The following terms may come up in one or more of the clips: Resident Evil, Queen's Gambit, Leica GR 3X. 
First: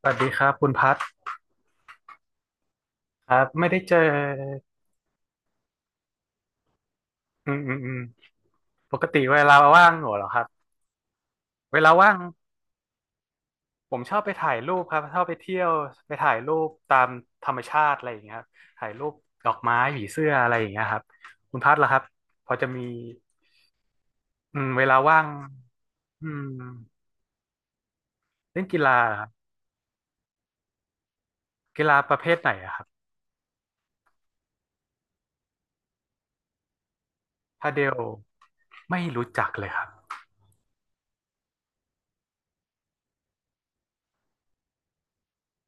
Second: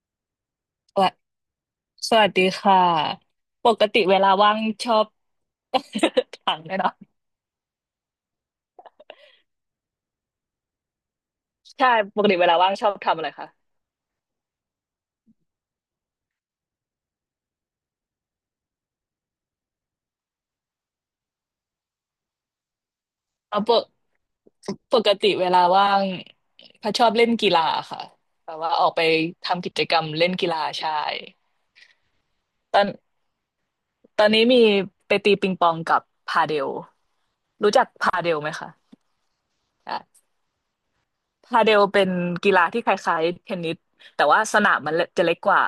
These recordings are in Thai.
สวัสดีครับคุณพัดสวัสสวัสดีค่ะครับปไม่ได้กเจติอเวลาว่างชอบ ถามเลยเนาะอืมปกติเวลาว่างเหรอครับเวใช่ลาว่างปกติเวลาว่างชอบทำอะไรคะผมชอบไปถ่ายรูปครับชอบไปเที่ยวไปถ่ายรูปตามธรรมชาติอะไรอย่างเงี้ยครับถ่ายรูปดอกไม้ผีเสื้ออะไรอย่างเงี้ยครับคุณพัดล่ะครับพอจะมีเอาปกอืมเวลาปกว่างติเวลาว่างอืมพัชชอบเล่นกีฬาค่ะแบบเล่นว่ากีออกฬาไปเหรอครับทำกิจกรรมเล่นกีฬาใช่กีฬาประเภทไหนอะตคอรับนตอนนี้มีไปตีปิงปองกับพาเดลพารู้เดจักลพาเดลไหมคะ ไม่รู้จักเลยครับพาเดลเป็นกีฬาที่คล้ายๆเทนนิสแต่ว่าสนามมันจะเล็กกว่า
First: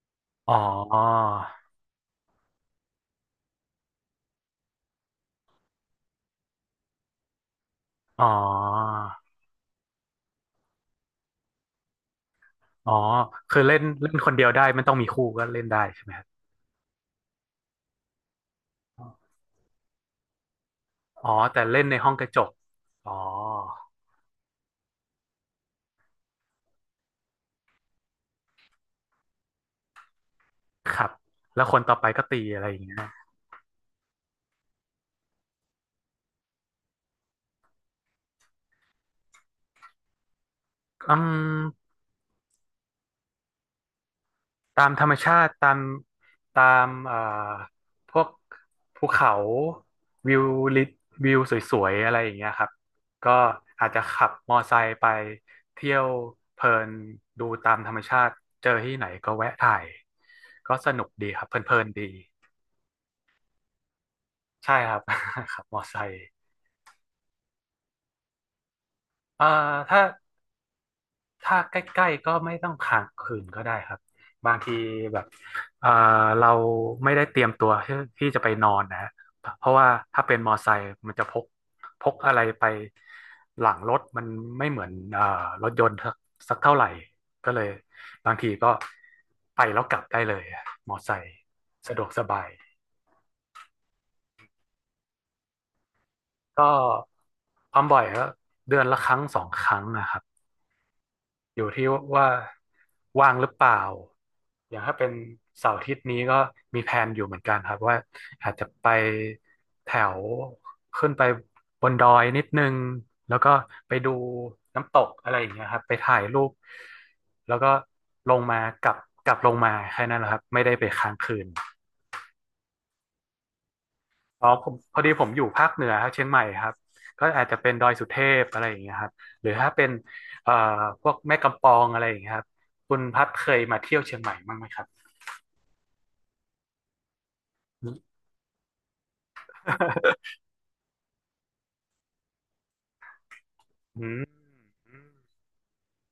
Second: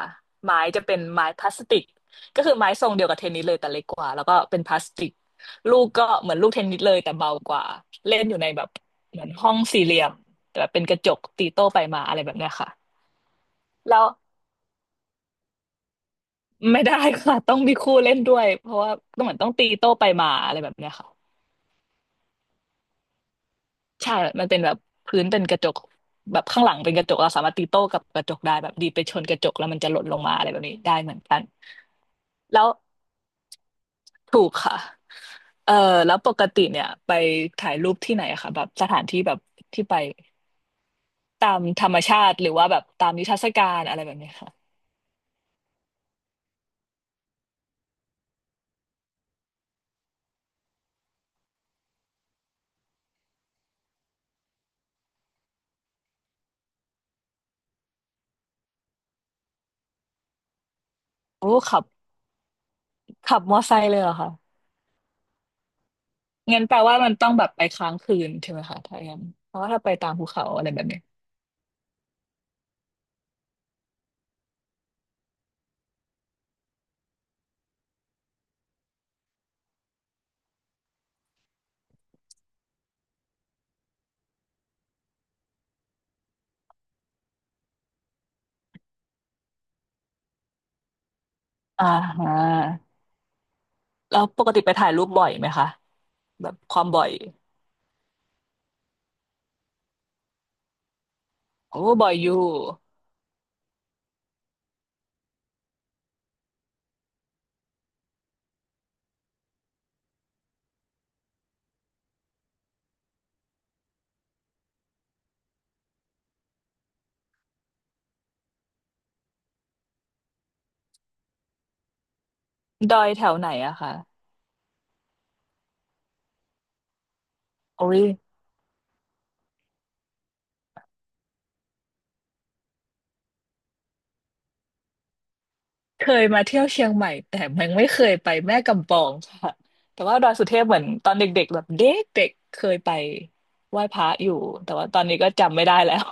อ๋ไม้จะเป็อนไม้พลาสติกก็คือไม้ทรงเดียวกับเทนนิสเลยแต่เล็กกว่าแล้วก็เป็นพลาสติกลูกก็เหมือนลูกเทนนิสเลยแต่เบากว่าเล่อ๋นออยู่ในแบบเหมือนห้องสี่เหลี่ยมแบบเป็นกระจกตีโต้ไปมาอะไรแบบเนี้ยค่ะอ๋อคือเล่นแล้วเล่นคนเดียวได้มันต้องมีคู่ก็เล่นได้ใช่ไหม ไม่ได้ค่ะต้องมีคู่เล่นด้วยเพราะว่าต้องเหมือนต้องตีโต้ไปมาอะไรแบบเนี้ยค่ะ อ๋อแต่เล่นในห้องกระจกอ๋อใช่มันเป็นแบบพื้นเป็นกระจกแบบข้างหลังเป็นกระจกเราสามารถตีโต้กับกระจกได้แบบดีดไปชนกระจกแล้วมันจะหล่นลงมาอะไรแบบนี้คได้รัเหบมือนกันแล้วคนต่อไปก็ตีอะแล้ไรวอย่างเงี้ยถูกค่ะเออแล้วปกติเนี่ยไปถ่ายรูปที่ไหนอะคะแบบสถานที่แบบที่ไปอืตามธรมรมชาติหรือว่าแบบตามนิทรรศการอะไรแบบนี้ค่ะตามธรรมชาติตามตามพวกภูเขาวิวลิวิวสวยๆอะไรอย่างเงี้ยครับก็อาจจะขับมอไซค์ไปเที่ยวเพลินดูตามธรรมชาติเจอที่ไหนก็แวะถ่ายก็สนุกดีครับโอ้เพลิขับนๆดีขับมอไซค์เลยเหรอคะใช่ครับ ขับมอไซค์งั้นแปลว่ามันต้องแบบไปค้างคืนใช่ไหมคะถ้าอย่างนั้นเอ่อเพราะว่าถ้าไปถ้า ตามภูเขาอะไรแบบนี้ถ้าใกล้ๆก็ไม่ต้องค้างคืนก็ได้ครับบางทีแบบเอ่อเราไม่ได้เตรียมตัวที่ที่จะไปนอนนะฮะเพราะว่าถ้าเป็นมอไซค์มันจะพกพกอะไรไปหลังรถมันไม่เหมือนรถยนต์สักสักเท่าไหร่ก็เลยบางทีก็ไปแล้วกลับได้เลยอะมอไซค์อ่าสะดวกสฮะบายแล้วปกติไปถ่ายรูปบ่อยไหมคะแบบก็ความบ่อย ความบ่อยก็เดือนละ 1-2 ครั้งนะครับ อยู่โอ้ที่บ่อยอว่ายู่ว่างหรือเปล่าอย่างถ้าเป็นเสาร์อาทิตย์นี้ก็มีแพลนอยู่เหมือนกันครับว่าอาจจะไปแถวขึ้นไปบนดอยนิดนึงแล้วก็ไปดูน้ำตกอะไรอย่างเงี้ยครับไปถ่ายรูปแล้วก็ลงมากลับกลับลงมาแค่นั้นแหละครับไม่ได้ไปค้างคืน ดอยแถวไหนอะคะอ๋อผมพอดีผมอยู่ภาคเหนือครับเชียงใหม่ครับก็อาจจะเป็นดโอ้อยยสุเทพอะไรอย่างเงี้ยครับหรือถ้าเป็นเอ่อพวกแม่กำปองอะไรอย่างเงี้ยครับคุณพัดเคยมาเที่ยวเชียงใหม่บ้างไหมครับ เคยมาเที่ยวเชียงใหม่แต่ยัง ไม่อืเคยมไปแม่กำปองค่ะแต่ว่าดอยสุเทพเหมือนตอนเด็กๆแบบเด็กๆเคยไปไหว้พอืระมอยู่แต่ว่าตอนนี้ก็จำไม่ได้แล้ว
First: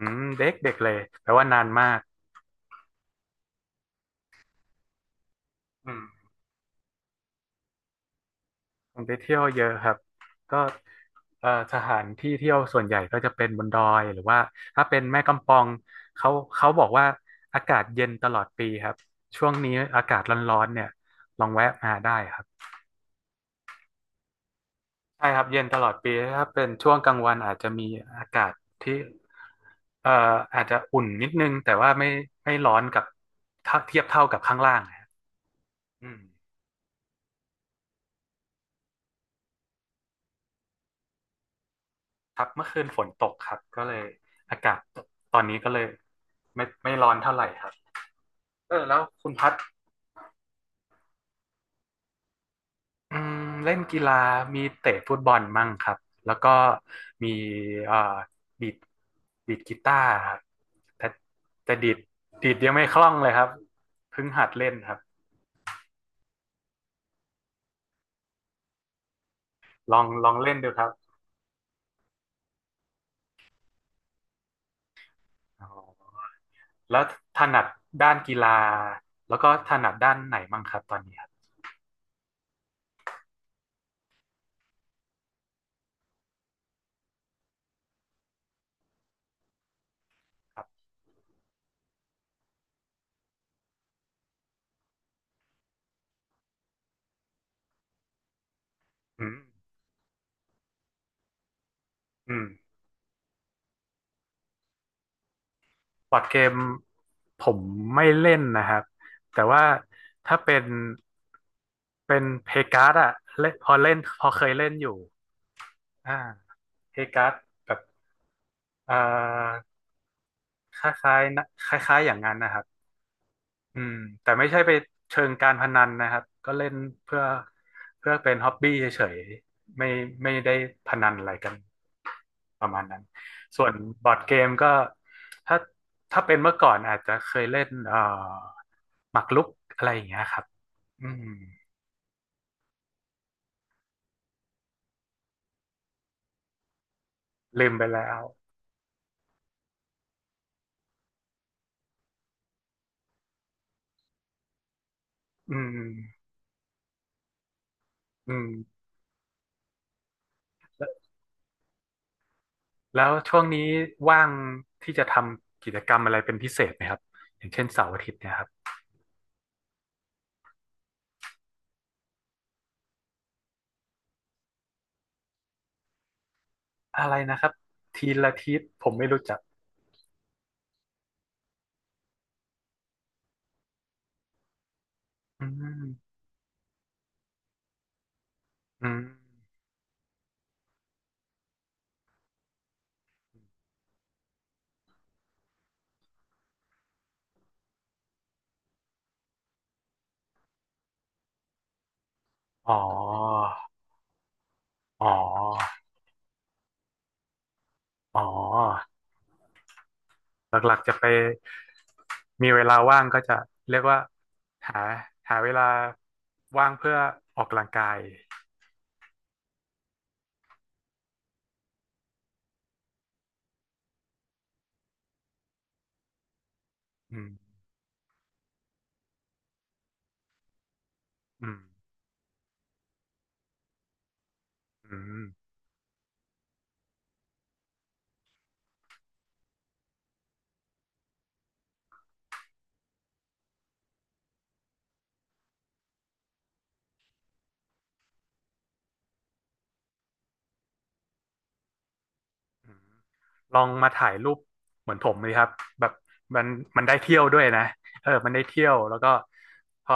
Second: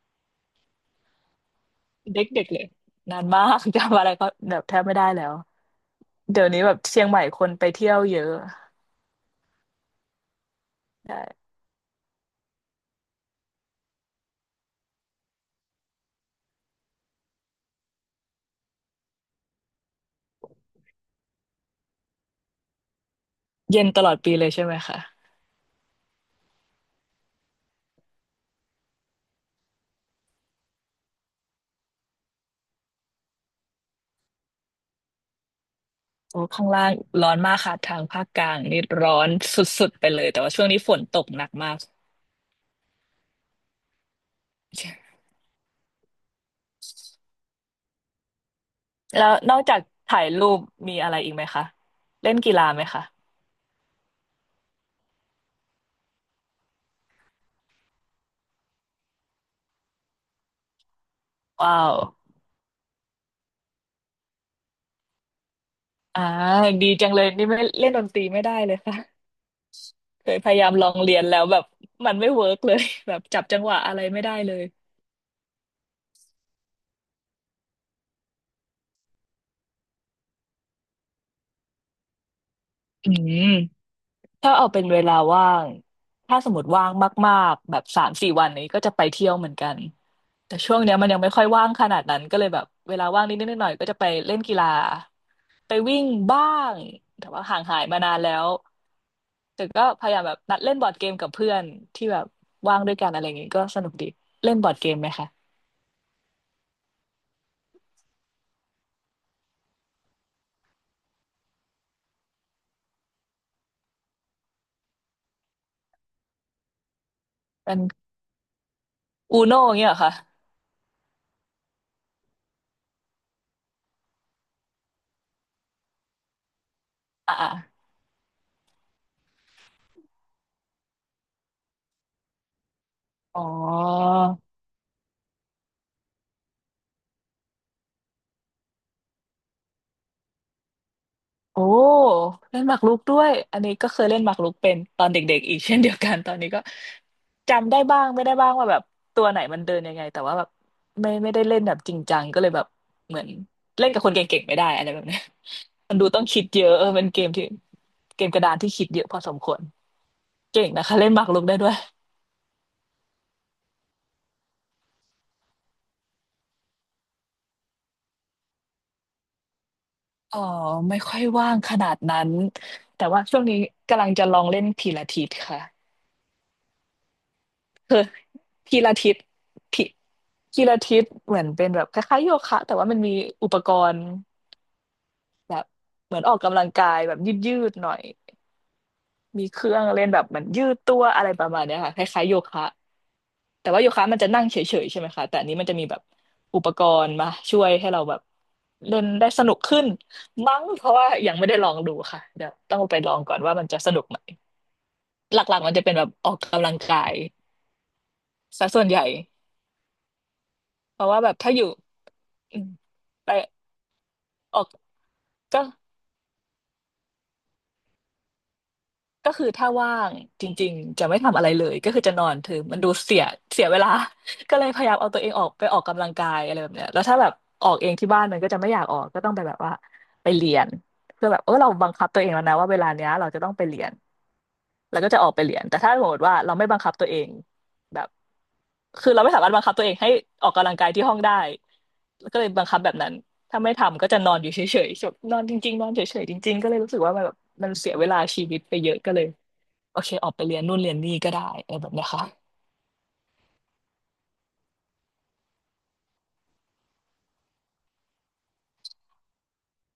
อืมเด็กเด็กเลยแปลว่านานมาก เด็กๆเลยนานมาก จำอะไรก็แบบแทบไม่ได้แล้วอืมเดี๋ยวนี้แบบเชียงใหม่คนไปเที่ยวเยอะผมไปเที่ยวเยอะครับก็ใช่สถานที่เที่ยวส่วนใหญ่ก็จะเป็นบนดอยหรือว่าถ้าเป็นแม่กำปองเขาเขาบอกว่าอากาศเย็นตลอดปีครับช่วงนี้อากาศร้อนๆเนี่ยลองแวะมาได้ครับ เย็นตลอดปีเลยใช่ไหมคะใช่ครับเย็นตลอดปีถ้าเป็นช่วงกลางวันอาจจะมีอากาศที่เอ่ออาจจะอุ่นนิดนึงแต่ว่าไม่ไม่ร้อนกับถ้าเทียบเท่ากับข้างล่างนะครับอืมโอ้ข้างล่างร้อนมากค่ะทางภาคกลางนี่ร้อนสุดๆไปเลยแต่ว่าช่วงนี้ฝนตกหนักมาก ครับเมื่อคืนฝนตกครับก็เลยอากาศตอนนี้ก็เลยไม่ไม่ร้อนเท่าไหร่ครับเออแล้วแล้คุวณพันดอกจากถ่ายรูปมีอะไรอีกไหมคะเล่นกีฬาไหมคะอืมเล่นกีฬามีเตะฟุตบอลมั่งครับแล้วก็มีเอ่อดีดดีดกีตาร์ครับแต่แต่ว้าดีวดดีดยังไม่คล่องเลยครับเพิ่งหัดเล่นครับ อ่าดีจังเลยนี่ไม่เล่นดนตรีไม่ได้เลยค่ะ ลอง ลเคองยพเล่นยายาดูมคลรัอบงเรียนแล้วแบบมันไม่เวิร์กเลย แบบจับจังหวะอะไรไม่ได้เลยอ๋อแล้วถนัดด้านกีฬาแล้วก็ถนัดด้านไหนมั่งครับตอนนี้ครับอืม ถ้าเอาเป็นเวลาว่างถ้าสมมติว่างมากๆแบบสามสี่วันนี้ก็จะไปเที่ยวเหมือนกันแต่ครัช่วงบเนี้ยมันยังไม่ค่อยว่างขนาดนั้นก็เลยแบบเวลาว่างนิดๆหน่อยๆก็จะไปเล่นกีฬาไปวิ่งบ้างแต่ว่าห่างหายมานานแล้วอืมแต่ก็พยายามแบบนัดเล่นบอร์ดเกมกับเพื่อนที่แบบอืมว่างด้วยกันอะไรอย่างงี้ก็สนุกดีเล่นบอร์ดเกมไหมคะบอร์ดเกมผมไม่เล่นนะครับ แต่ว่าถ้าเป็นเป็นเพการ์ดอะเล่นพอเล่นพอเคยเล่นอยู่อ่าเพการ์ดแบเป็บนเอ่อูโน่อเงี้ยเหรอคะคล้ายๆนะคล้ายๆอย่างนั้นนะครับ อืมแต่ไม่ใช่ไปเชิงการพนันนะครับก็เล่นเพื่ออ่าเพื่อเป็นฮ็อบบี้เฉยๆไม่ไม่ได้พนันอะไรกันประมาณนั้นๆอ๋อ ส่วนบอร์ดเกมก็ถ้าถ้าเป็นเมื่อก่อนอาจจะเคยเล่นหมากรุกอะไรอย่างเงี้ยครับอืมโอ้เล่นหมากรุกด้วยอันนี้ก็เคยเล่นหมากรุกเป็นตอนเด็กๆอีกเช่นเดียวกันตอนนี้ก็ลืจำมได้ไปบ้าแล้งวไม่ได้บ้างว่าแบบตัวไหนมันเดินยังไงแต่ว่าแบบไม่ได้เล่นแบบจริงจังก็เลยแบบเหมือนเล่นกับคนเก่งๆไม่ได้อะไรแบบเนี้ยอืมันดูต้อมงคิดเยอะเออเป็นเกมที่เกมอืกระมดานที่คิดเยอะพอสมควรเก่งนะแล้วคะเล่นหมากรุกได้ด้วยแล้วช่วงนี้ว่างที่จะทำกิจกรรมอะไรเป็นพิเศษไหมครับอย่างเช่นเสาร์อาทิตย์เนี่ยครับอ๋อไม่ค่อยว่างขนาดนั้นแต่ว่าช่วงนี้กำลังจะลองเล่นพิลาทิสค่ะ อะไรนะครับ คือทีละทิศพีผลามไม่ทิสรู้จักพีพีลาทิสเหมือนเป็นแบบคล้ายๆโยคะแต่ว่ามันมีอุปกรณ์อืแบบม เหมือนออกกำลังกายแบบยืดๆหน่อยอืมมีเครื่องเล่นแบบเหมือนยืดตัวอะไรประมาณเนี้ยค่ะคล้ายๆโยคะแต่ว่าโยคะมันจะนั่งเฉยๆใช่ไหมคะแต่อันนี้มันจะมีแบบอุปกรณ์มาช่วยให้เราแบบเล่นได้สนุกขึ้นมั้งเพราะว่ายังไม่ได้ลองดูค่ะเดี๋ยวอ๋อต้องไปลองก่อนว่ามันจะสนุกไหมอ๋อหลักๆมันจะเป็นแบบออกกำลังกายอ๋อ ซะส่วนใหญ่หลักๆจะเพไปราะว่าแบบถ้าอยู่ มีอืเวมลาว่างก็ไปจะเรียกว่าออกหาหาเวก็ลาว่างเพื่อออกกำลังกายก็คือถ้าว่างจริงๆจะไม่ทำอะไรเลยก็คือจะนอนถือมันดูเสียเสียเวลา ก็เลยพยายามเอาตัวเองออกไปออกกำลังกายอะไรแบบเนี้ยแล้วถ้าอืมแบบออกเองที่บ้านมันก็จะไม่อยากออกก็ต้องไปแบบว่าไปเรียนเพื่อแบบอืเออมเราบังคับตัวเองแล้วนะว่าเวลาเนี้ยเราจะต้องไปเรียน อืแล้วก็จะมออกไปเรียน แต่ถ้าสมมติว่าเราไม่บังคับตัวเองแบบ คือเราไม่สามารถบังคับตัวเองให้ออกกำลังกายที่ห้องได้แล้วก็เลยบังคับแบบนั้นถ้าไม่ทำก็จะนอนอยู่เฉยๆจบนอนจริงๆนอนเฉยๆจริงๆก็เลยรู้สึกว่ามันแบบมันเสียเวลาชีวิตไปเยอะก็เลยโอเคออกไปเรียนนู่นเรียนนี่ก็ได้อแบบเนี้ยค่ะอืมลองมาถ่ายรูปเหมือนผมเลยครับแบบมันมันได้เที่ยวด้วยนะเออมันได้เที่ยวแล้วก็พอ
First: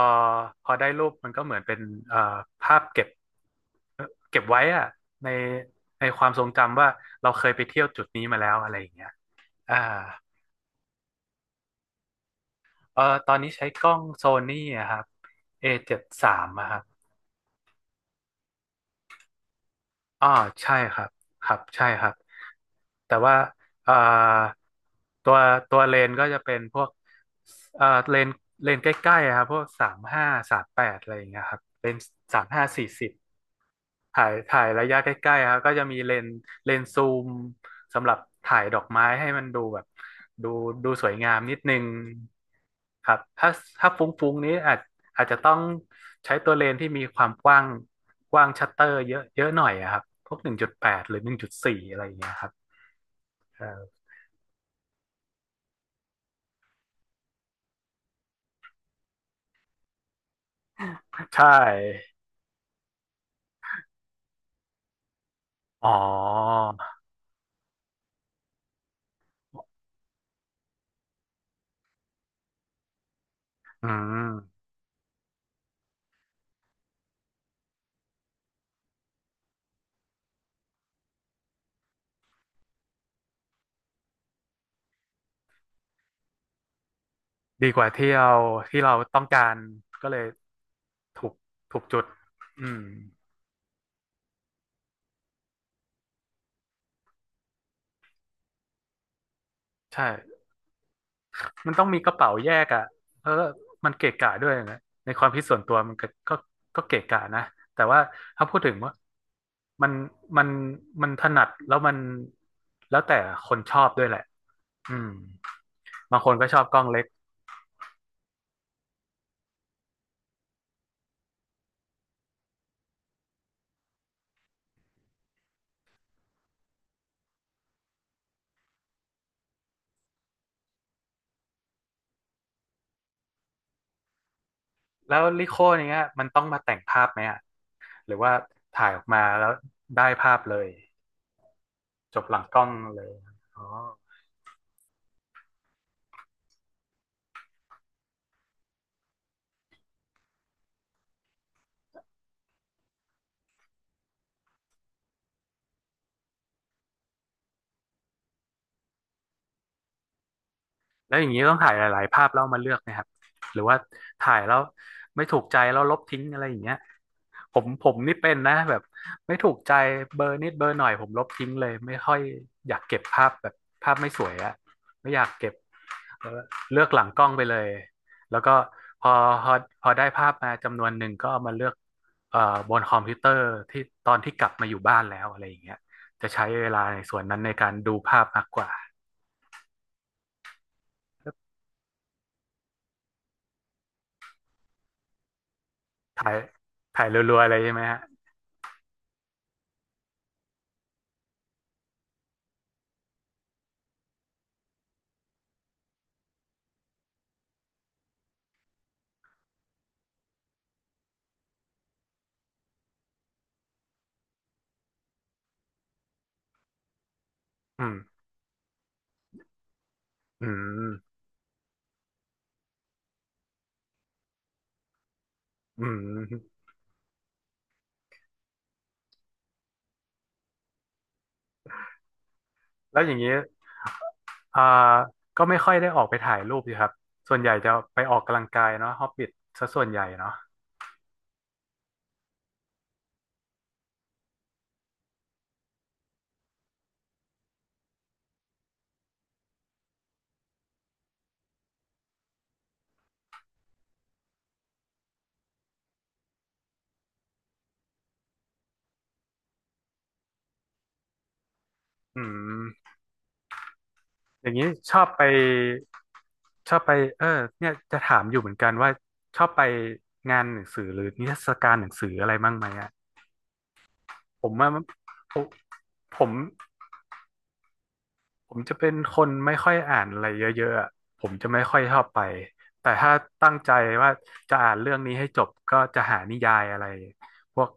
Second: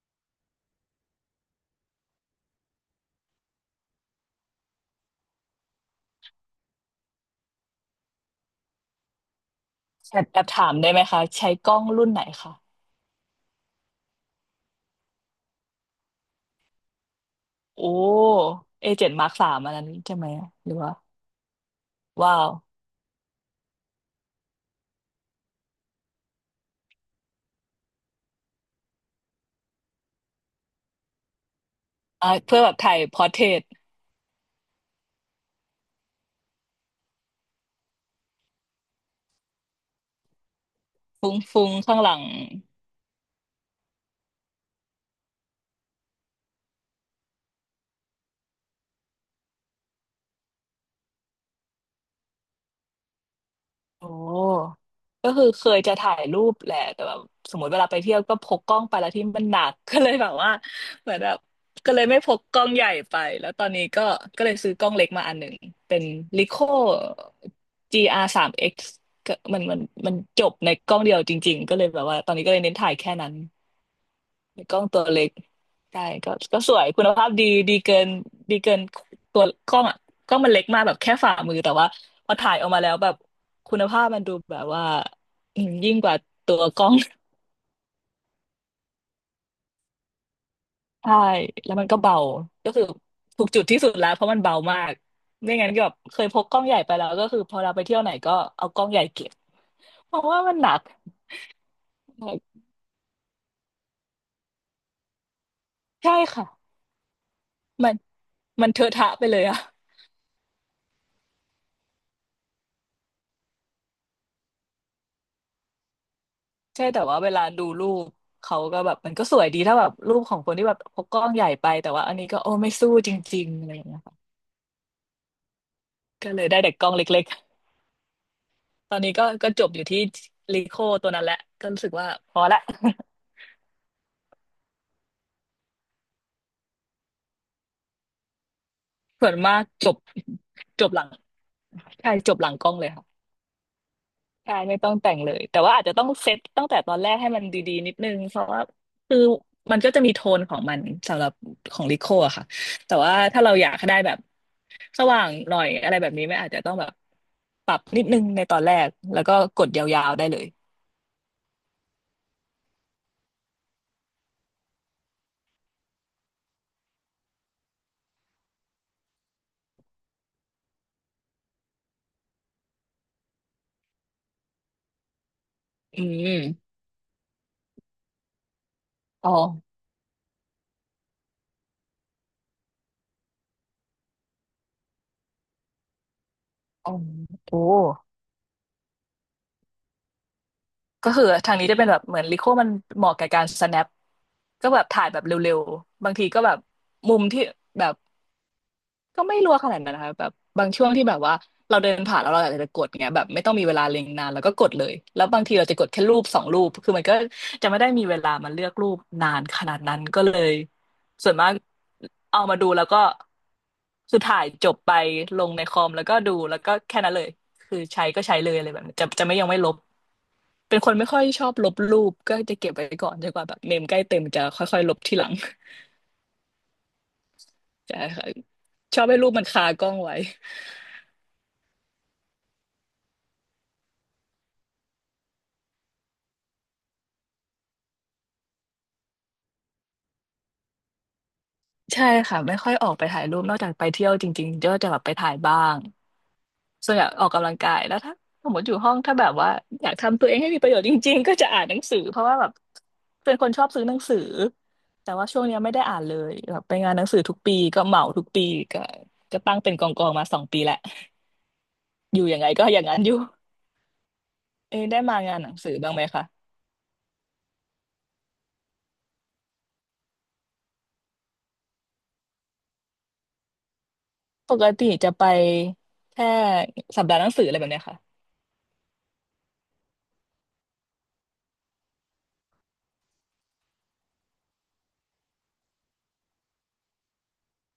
พอได้รูปมันก็เหมือนเป็นเอ่อภาพเก็บเอ่อเก็บไว้อะในในความทรงจำว่าเราเคยไปเที่ยวจุดนี้มาแล้วอะไรอย่างเงี้ย อ่าแอบแอบถามได้ไหมคะใช้กล้องรุ่นไหนคะเออตอนนี้ใช้กล้องโซนี่อะครับ A73 อเจ็ดสามอะครับโอ้เอเจ็ดมาร์คสามอันนั้นใช่อ๋ไหอมหรืใช่อว่าครับครับใช่ครับ ว้าวแต่ว่าเอ่อตัวตัวเลนก็จะเป็นพวกเลนเลนใกล้ๆอะครับพวกสามห้า38อะไรอย่างเงี้ยครับเป็นอ่ะสามเพื่อห้าแบบสี่ถ่ายสิบ พอร์เทรตถ่ายถ่ายระยะใกล้ๆครับก็จะมีเลนส์เลนส์ซูมสำหรับถ่ายดอกไม้ให้มันดูแบบดูดูสวยฟงามนิดุ้งนึงๆข้างหลัง ครับถ้าฟุ้งๆนี้อาจจะต้องใช้ตัวเลนส์ที่มีความกว้างชัตเตอร์เยอะเยอะหน่อยอะครับพวกหนึ่งจุดแปดหรือหนึ่งจุดสี่อะไรอย่างเงี้ยครับเออโอ้ก็คือเคยจะถ่ายรูปแหละแต่แบบสมมติเวลาไปเที่ยวก็พกกล้องไปแล้วที่มันหนัก ก็เลยแบบว่าเหมือนแบใชบก็เลย่ไม่พกกล้องใหญ่ไปแล้วตอนนี้ก็ก็เลยซื้อกล้องเล็กมาอันหนึ่งอ๋อเป็น Leica จีอาริโอ GR 3X ก็มันจบในกล้องเดียวจริงๆก็เลยแบบว่าตอนนี้ก็เลยเน้นถ่ายแค่นั้นอืในมกล้องตัวเล็กใช่ก็ก็สวยคุณภาพดีดีเกินดีเกินตัวกล้องอ่ะกล้องมันเล็กมากแบบแค่ฝ่ามือแต่ว่าพอถ่ายออกมาแล้วแบบ คุณภาพมันดูแบบว่ายิ่งกว่าตัวกล้อง ดีกว่าที่เราที่เราต้องการก็เลยใช่ถูกแล้วถูกมันก็จุดเบาอืก็มคือถูกจุดที่สุดแล้วเพราะมันเบามากไม่งั้นก็แบบเคยพกกล้องใหญ่ไปแล้วก็คือพอเราไปเที่ยวไหนก็เอากล้องใหญ่เก็บใช่ เพราะว่ามันหนักมันต้องมีกระเป๋าแยกอ่ะเออมันเกะกะด้วยนะในความคิดส่วนตัวมันก็ใช่ก็ค่ะก็เกะกะนะแต่มันว่าถ้าพูดมันถึงเทอะว่าทะไปเลยอะมันมันมันถนัดแล้วมันแล้วแต่คนชอบด้วยแหละอืมบางคนก็ชอบกล้อใช่งแต่เล็ก ว่าเวลาดูรูปเขาก็แบบมันก็สวยดีถ้าแบบรูปของคนที่แบบพกกล้องใหญ่ไปแต่ว่าอันนี้ก็โอ้ไม่สู้จริงๆอะไรอย่างเงี้ยค่ะก็เลยได้แต่กล้องเล็ก ตอนนี้ก็ก็จบอยู่ที่ลีโคตัวนั้นแหละก็รู้สึกว่าพอละ แล้วลิโคเนี้ยมันต้องมาแต่งภาพไหมอ่ะหรือว่าถ่ายออก มาส่วนแล้วมากจบได้ภาพเลยจบหลังใช่จบจหบลังหลังกล้กองล้องเลยเลค่ะยอ๋อ ใช่ไม่ต้องแต่งเลยแต่ว่าอาจจะต้องเซตตั้งแต่ตอนแรกให้มันดีๆนิดนึงเพราะว่าคือมันก็จะมีโทนของมันสำหรับของลิโคอะค่ะแต่ว่าถ้าเราอยากให้ได้แบบสว่างหน่อยอะไรแบบนี้ไม่อาจจะต้องแบบปรับนิดนึงในตอนแรกแล้วก็กดยาวๆได้เลยแล้วอย่างนี้ต้องถ่ายหลาย ๆ ภาพแล้วเอามาเลือกนะครับหรือว่าถ่ายแล้วไม่ถูกใจแล้วลบทิ้งอะไรอย่างเงี้ยผมนี่เป็นนะแบบไม่ถูกใจเบอร์นิดเบอร์หน่อยผมลบทิ้งเลยไม่ค่อยอยากเก็บภาพแบบภาพไม่สวยอะไม่อยากเก็บอืเออมเลือกหลังกล้องไปเลยแล้วก็พออ๋อพอพอได้ภาพมาจำนวนหนึ่งก็เอามาเลือกเอ่อบนคอมพิวเตอร์ที่ตอนที่กลับมาอยู่บ้านแล้วอะไรอย่างเงี้ยจะใช้เวลาอ๋อในส่วนนั้นในโอ้ การดูภาพมากกว่า ก็คือทางนี้จะเป็นแบบเหมือนลิโคมันเหมาะกับการ snap ก็แบบถ่ายแบบเร็วๆบางทีถ่ายก็แบบถ่ายมุมรัวที่ๆเลยใช่ไหมแบบฮะก็ไม่รัวขนาดนั้นนะคะแบบบางช่วงที่แบบว่าเราเดินผ่านแล้วเราอยากจะกดเงี้ยแบบไม่ต้องมีเวลาเล็งนานแล้วก็กดเลยแล้วบางทีเราจะกดแค่รูปสองรูปคือมันก็จะไม่ได้มีเวลามาเลือกรูปนานขนาดนั้นก็เลยส่วนมากเอามาดูแล้วก็คือถ่ายจบไปลงในคอมแล้วก็ดูแล้วก็แค่นั้นเลย คืออืมใช้ก็ใช้เลยอะไรแบบนี้จะไม่ยังไม่ลบ อืเป็นคนไม่มค่อยชอบลบรูปก็จะเก็บไว้ก่อนจนกว่าแบบเมมใกล้เต็มจะค่อยๆลบทีหลัง อืม ใช่ค่ะชอบให้รูปมันคากล้องไว้แล้วอย่างนี้ อ่าก็ไม่ค่อยได้ออกไปถ่ายรูปสิครับ ส่วนใหญ่จะไปออกกำลังกายเนาะฮอบบิทซะส่วนใหญ่เนาะใช่ค่ะไม่ค่อยออกไปถ่ายรูปนอกจากไปเที่ยวจริงๆก็จะแบบไปถ่ายบ้างส่วนใหญ่ออกกำลังกายแล้วถ้าสมมติอยู่ห้องถ้าแบบว่าอยากทำตัวเองให้มีประโยชน์จริงๆก็จะอ่านหนังสือเพราะว่าแบบเป็นคนชอบซื้อหนังสือแต่ว่าช่วงเนี้ยไม่ได้อ่านเลยแบบไปงานหนังสือทุกปีก็เหมาทุกปีก็ก็ตั้งเป็นกองกองมาสองปีแหละ ออืยู่ยังไงก็อย่างมนั้นอยู่ อย่างนี้เอยชได้อบมาไป งานหนังสือบ้างไหมคะชอบไปเออเนี่ยจะถามอยู่เหมือนกันว่าชอบไปงานหนังสือหรือนิทรรศการหนังสืออะไรบ้างไหมอ่ะผปมกว่าติจะไปผมผแค่ม สัปดาห์หนังสืออะไรแบบเนี้ยค่ะผมจะเป็นคนไม่ค่อยอ่านอะไรเยอะๆอะผมจะไม่ค่อยชอบไปแต่ถ้าตั้งใจว่าจะอ่านเรื่องนี้ให้จบก็จะหานิยายอะไรพวก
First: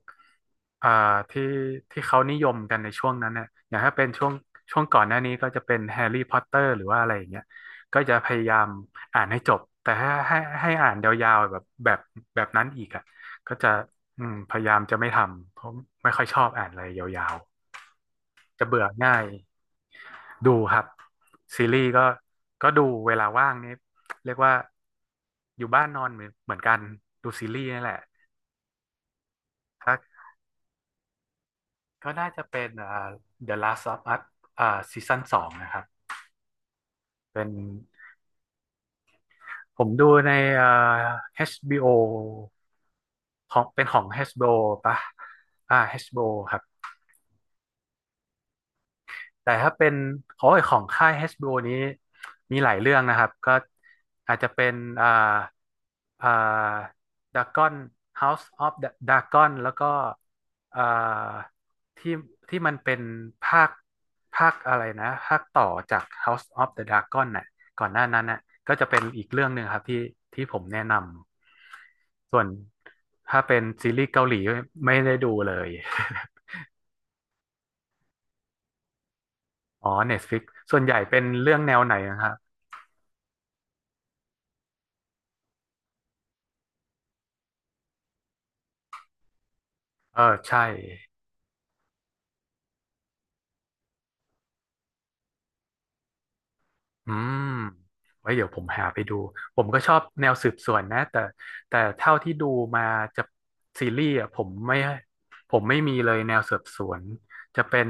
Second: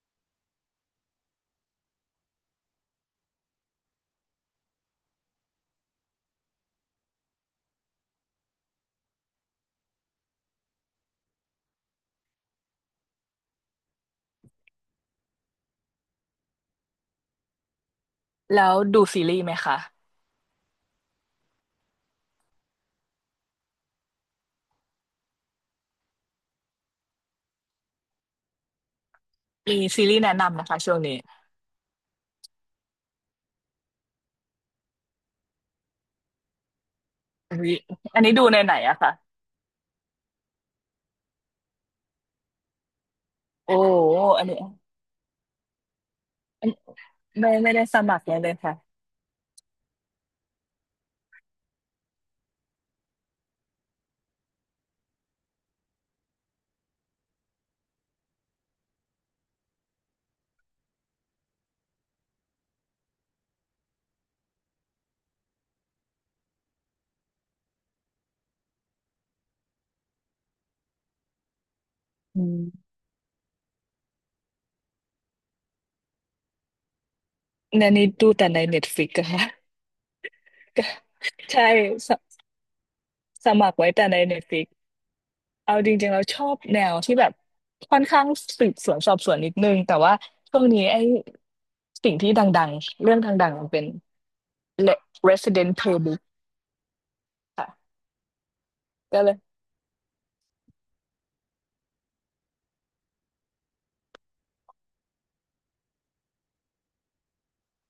อ่าที่ที่เขานิยมกันในช่วงนั้นเนี่ยอย่างถ้าเป็นช่วงก่อนหน้านี้ก็จะเป็นแฮร์รี่พอตเตอร์หรือว่าอะไรอย่างเงี้ยก็จะพยายามอ่านให้จบแต่ถ้าให้อ่านยาวๆแบบแบบแบบนั้นอีกอ่ะก็จะอืมพยายามจะไม่ทำเพราะไม่ค่อยชอบอ่านอะไรยาวๆจะแล้วเบื่อดูง่าซีย รีส์ไหมคะดูครับซีรีส์ก็ก็ดูเวลาว่างนี่เรียกว่าอยู่บ้านนอนเหมือนกันดูซีรีส์นี่แหละมีถ้าซีรีส์แนะนำนะคะช่วงนี้ก็น่าจะเป็นThe Last of Us อ่าซีซั่นสองนะครับเป็นอันนี้อันนี้ดูในไหนอะคะผมดูในอ่า HBO ของโอ้เป็นของ โหอัน HBO นี้ปะอ่า HBO ครับ อันไม่ไม่ได้สมัครเลยเลยค่ะแต่ถ้าเป็นโอ้ยของค่าย HBO นี้มีหลายเรื่องนะครับก็อาจจะเป็นอ่าอ่า Dragon House of the Dragon แล้วก็อ่าที่ที่มันเป็นภาคภาคอะไรนะภาคต่อจาก House of the Dragon น่ะก่อนหน้านั้นน่ะก็จะเป็นอีกเรื่องหนึ่งครับที่ที่ผมแนะนำส่อืวนมถ้าเป็นซีรีส์เกาหลีไม่ได้ดูเลย ในนี้ดูแต่ในเน็ตฟลิกอะค่ะ อ๋อ Netflix ส่วนใหญ่เป็นเรื่ องใช่แนวไหนนะครับ สสมัครไว้แต่ในเน็ตฟลิก เอาจริงๆเราชอบแนวที่แบบค่อนข้างสืบสวนสอบสวนนิดนึงแต่ว่าเออช่วใช่งนี้ไอ้สิ่งที่ดังๆเรื่องดังๆมันเป็น e Resident Playbook อืมค่ะไว้เดี๋ยวผมหาไปดู ก็เลยผมก็ชอบแนวสืบสวนนะแต่แต่เท่าที่ดูมาจะซีรีส์อ่ะผมไม่มีเลยแนวสืบสวนจะเป็น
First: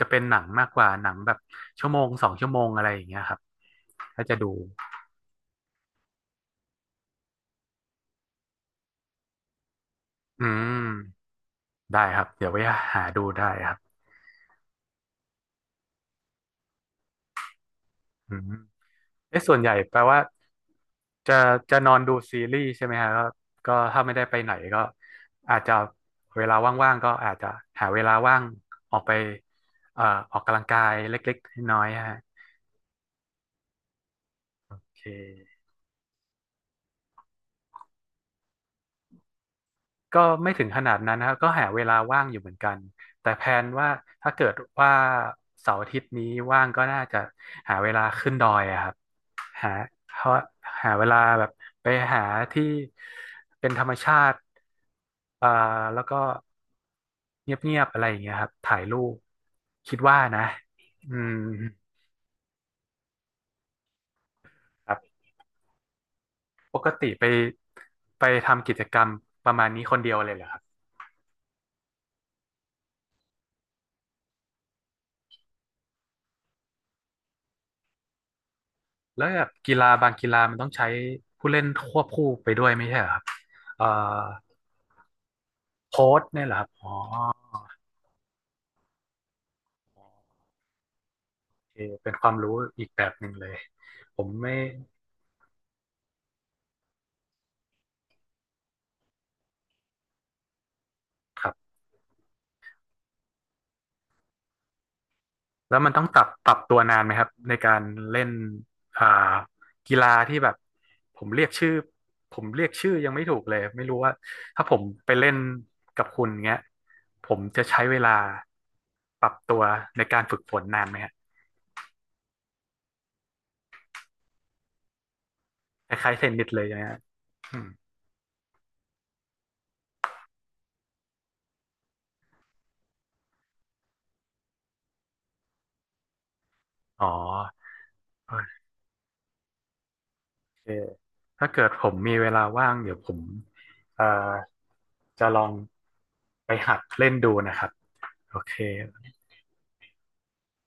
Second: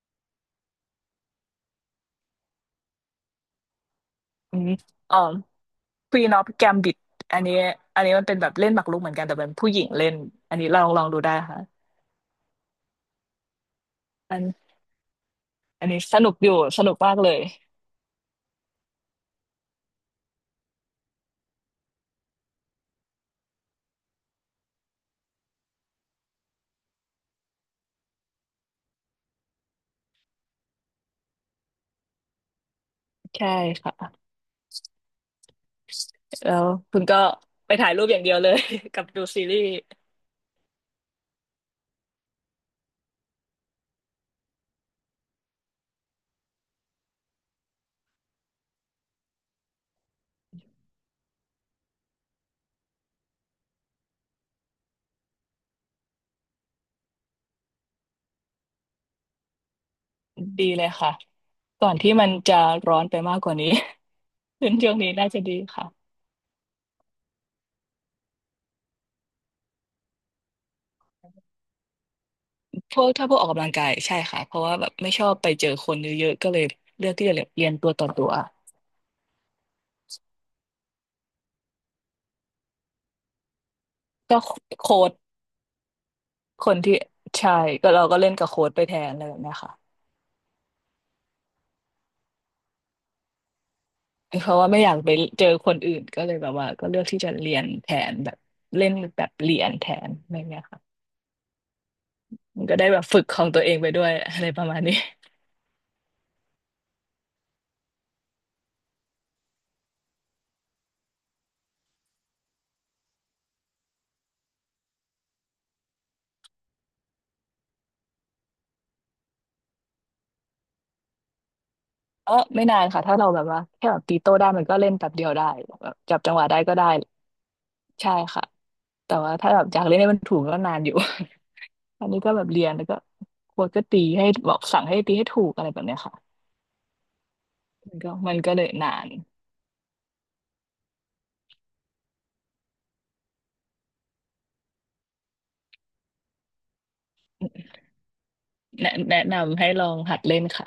จะเป็นหนังมากกว่าหนังแบบชั่วโมงสองชั่วโมงอะไรอย่างเงี้ยครับถ้าจะดูอืมอ๋อ Queen of Gambit อันนี้อันนี้มันเป็นแบบเล่นหมากรุกเหมือนกันแต่เป็นผู้หญิงเล่นอือันนี้ลองดูมได้ค่ะได้ครับเดี๋ยวไว้หาดูได้ครับอันอันนี้สนุกอยู่สนุกมากเลยอืม เอ๊ะส่วนใหญ่แปลว่าจะจะนอนดูซีรีส์ใช่ไหมฮะก็ก็ถ้าไม่ได้ไปไหนก็อาจจะเวลาว่างๆก็อาจจะหาเวลาว่างออกไปเอ่อออกกำลังกายเล็กๆน้อยๆฮะใช่ค่ะโอเคแล้วคุณก็ไปถ่ายรูปอย่างเดียวเลย กับดูซีรีส์ก็ไม่ถึงขนาดนั้นนะครับก็หาเวลาว่างอยู่เหมือนกันแต่แพลนว่าถ้าเกิดว่าเสาร์อาทิตย์นี้ว่างก็น่าจะหาเวลาขึ้นดอยอะครับ หาหาหาเวลาแบบไปหาที่เป็นธรรมชาติอ่าแล้วก็เงียบๆอะไรอย่างเงี้ยครับถ่ายรูปคิดว่านะดีเลยค่ะอืมก่อนที่มันจะร้อนไปมากกว่านี้ เป็นช่ควงรับนี้น่าจะดีค่ะปกติไปทำกิจกรรมประมาณนี้คนเดียวเลยเหรอครับพวกถ้าพวกออกกำลังกายใช่ค่ะเพราะว่าแบบไม่ชอบไปเจอคนเยอะๆก็เลยเลือกที่จะเรียนตัวต่อตัวแล้วแบบกีฬาบางกีฬามันต้องใช้ผู้เล่นควบคู่ไปด้วยไม่ใช่เหรอครับเอ่อก็โค้ชโค้ชเนี่ยเหรอคครับนอ๋อที่ใช่ก็เราก็เล่นกับโค้ชไปแทนอะไรแบบเนี้ยค่ะโอเคเป็นความรู้อีกแบบหนึ่งเลยผมเพไม่ราะว่าไม่อยากไปเจอคนอื่นก็เลยแบบว่าก็เลือกที่จะเรียนแทนแบบเล่นแบบเรียนแทนอะไรเงี้ยค่ะครับ มันก็ได้แบบฝึกของตัวเองไปด้วยอะไรประมาณนี้ แล้วมันต้องปรับตัวนานไหมครับในการเล่นอ่ากีฬาที่แบบผมเรียกชื่อผมเรียกชื่อยังไม่ถูกเลยไม่รู้ว่าถ้าผมไปเล่นกับคุณเงี้ยผมจะใช้เวลาปรับตัวในการฝึกฝนนานไหมฮะ เออไม่นานค่ะถ้าเราแบบว่าแค่แบบตีโต้ได้มันก็เล่นแบบเดียวได้แบคบล้ายจัๆบเทจันงหนิวะสได้เลยก็นะได้ ฮะอืมใช่ค่ะแต่ว่าถ้าแบบอยากเล่นให้มันถูกก็นานอยู่ อันนี้ก็แบบเรียนแล้วก็โค้ชก็ตีให้บอกสั่งให้ตีให้ถูกอะไรแบบเนี้ยค่ะอ๋อมันก็มันโอก็เลยนานเคถ้าเกิดผมมีเวลาว่างเดี๋ยวผมเอ่อจะลองไปหัดเล่นดูนะครับโอเค แนะนำให้ลองหัดเล่นค่ะ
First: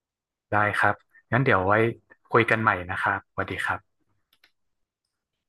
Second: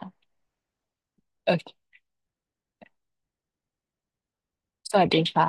ได้ครับ งั้นโอเดี๋ยวไว้เคคุยกันใหม่นะครับสวัสดีครับสวัสดีค่ะ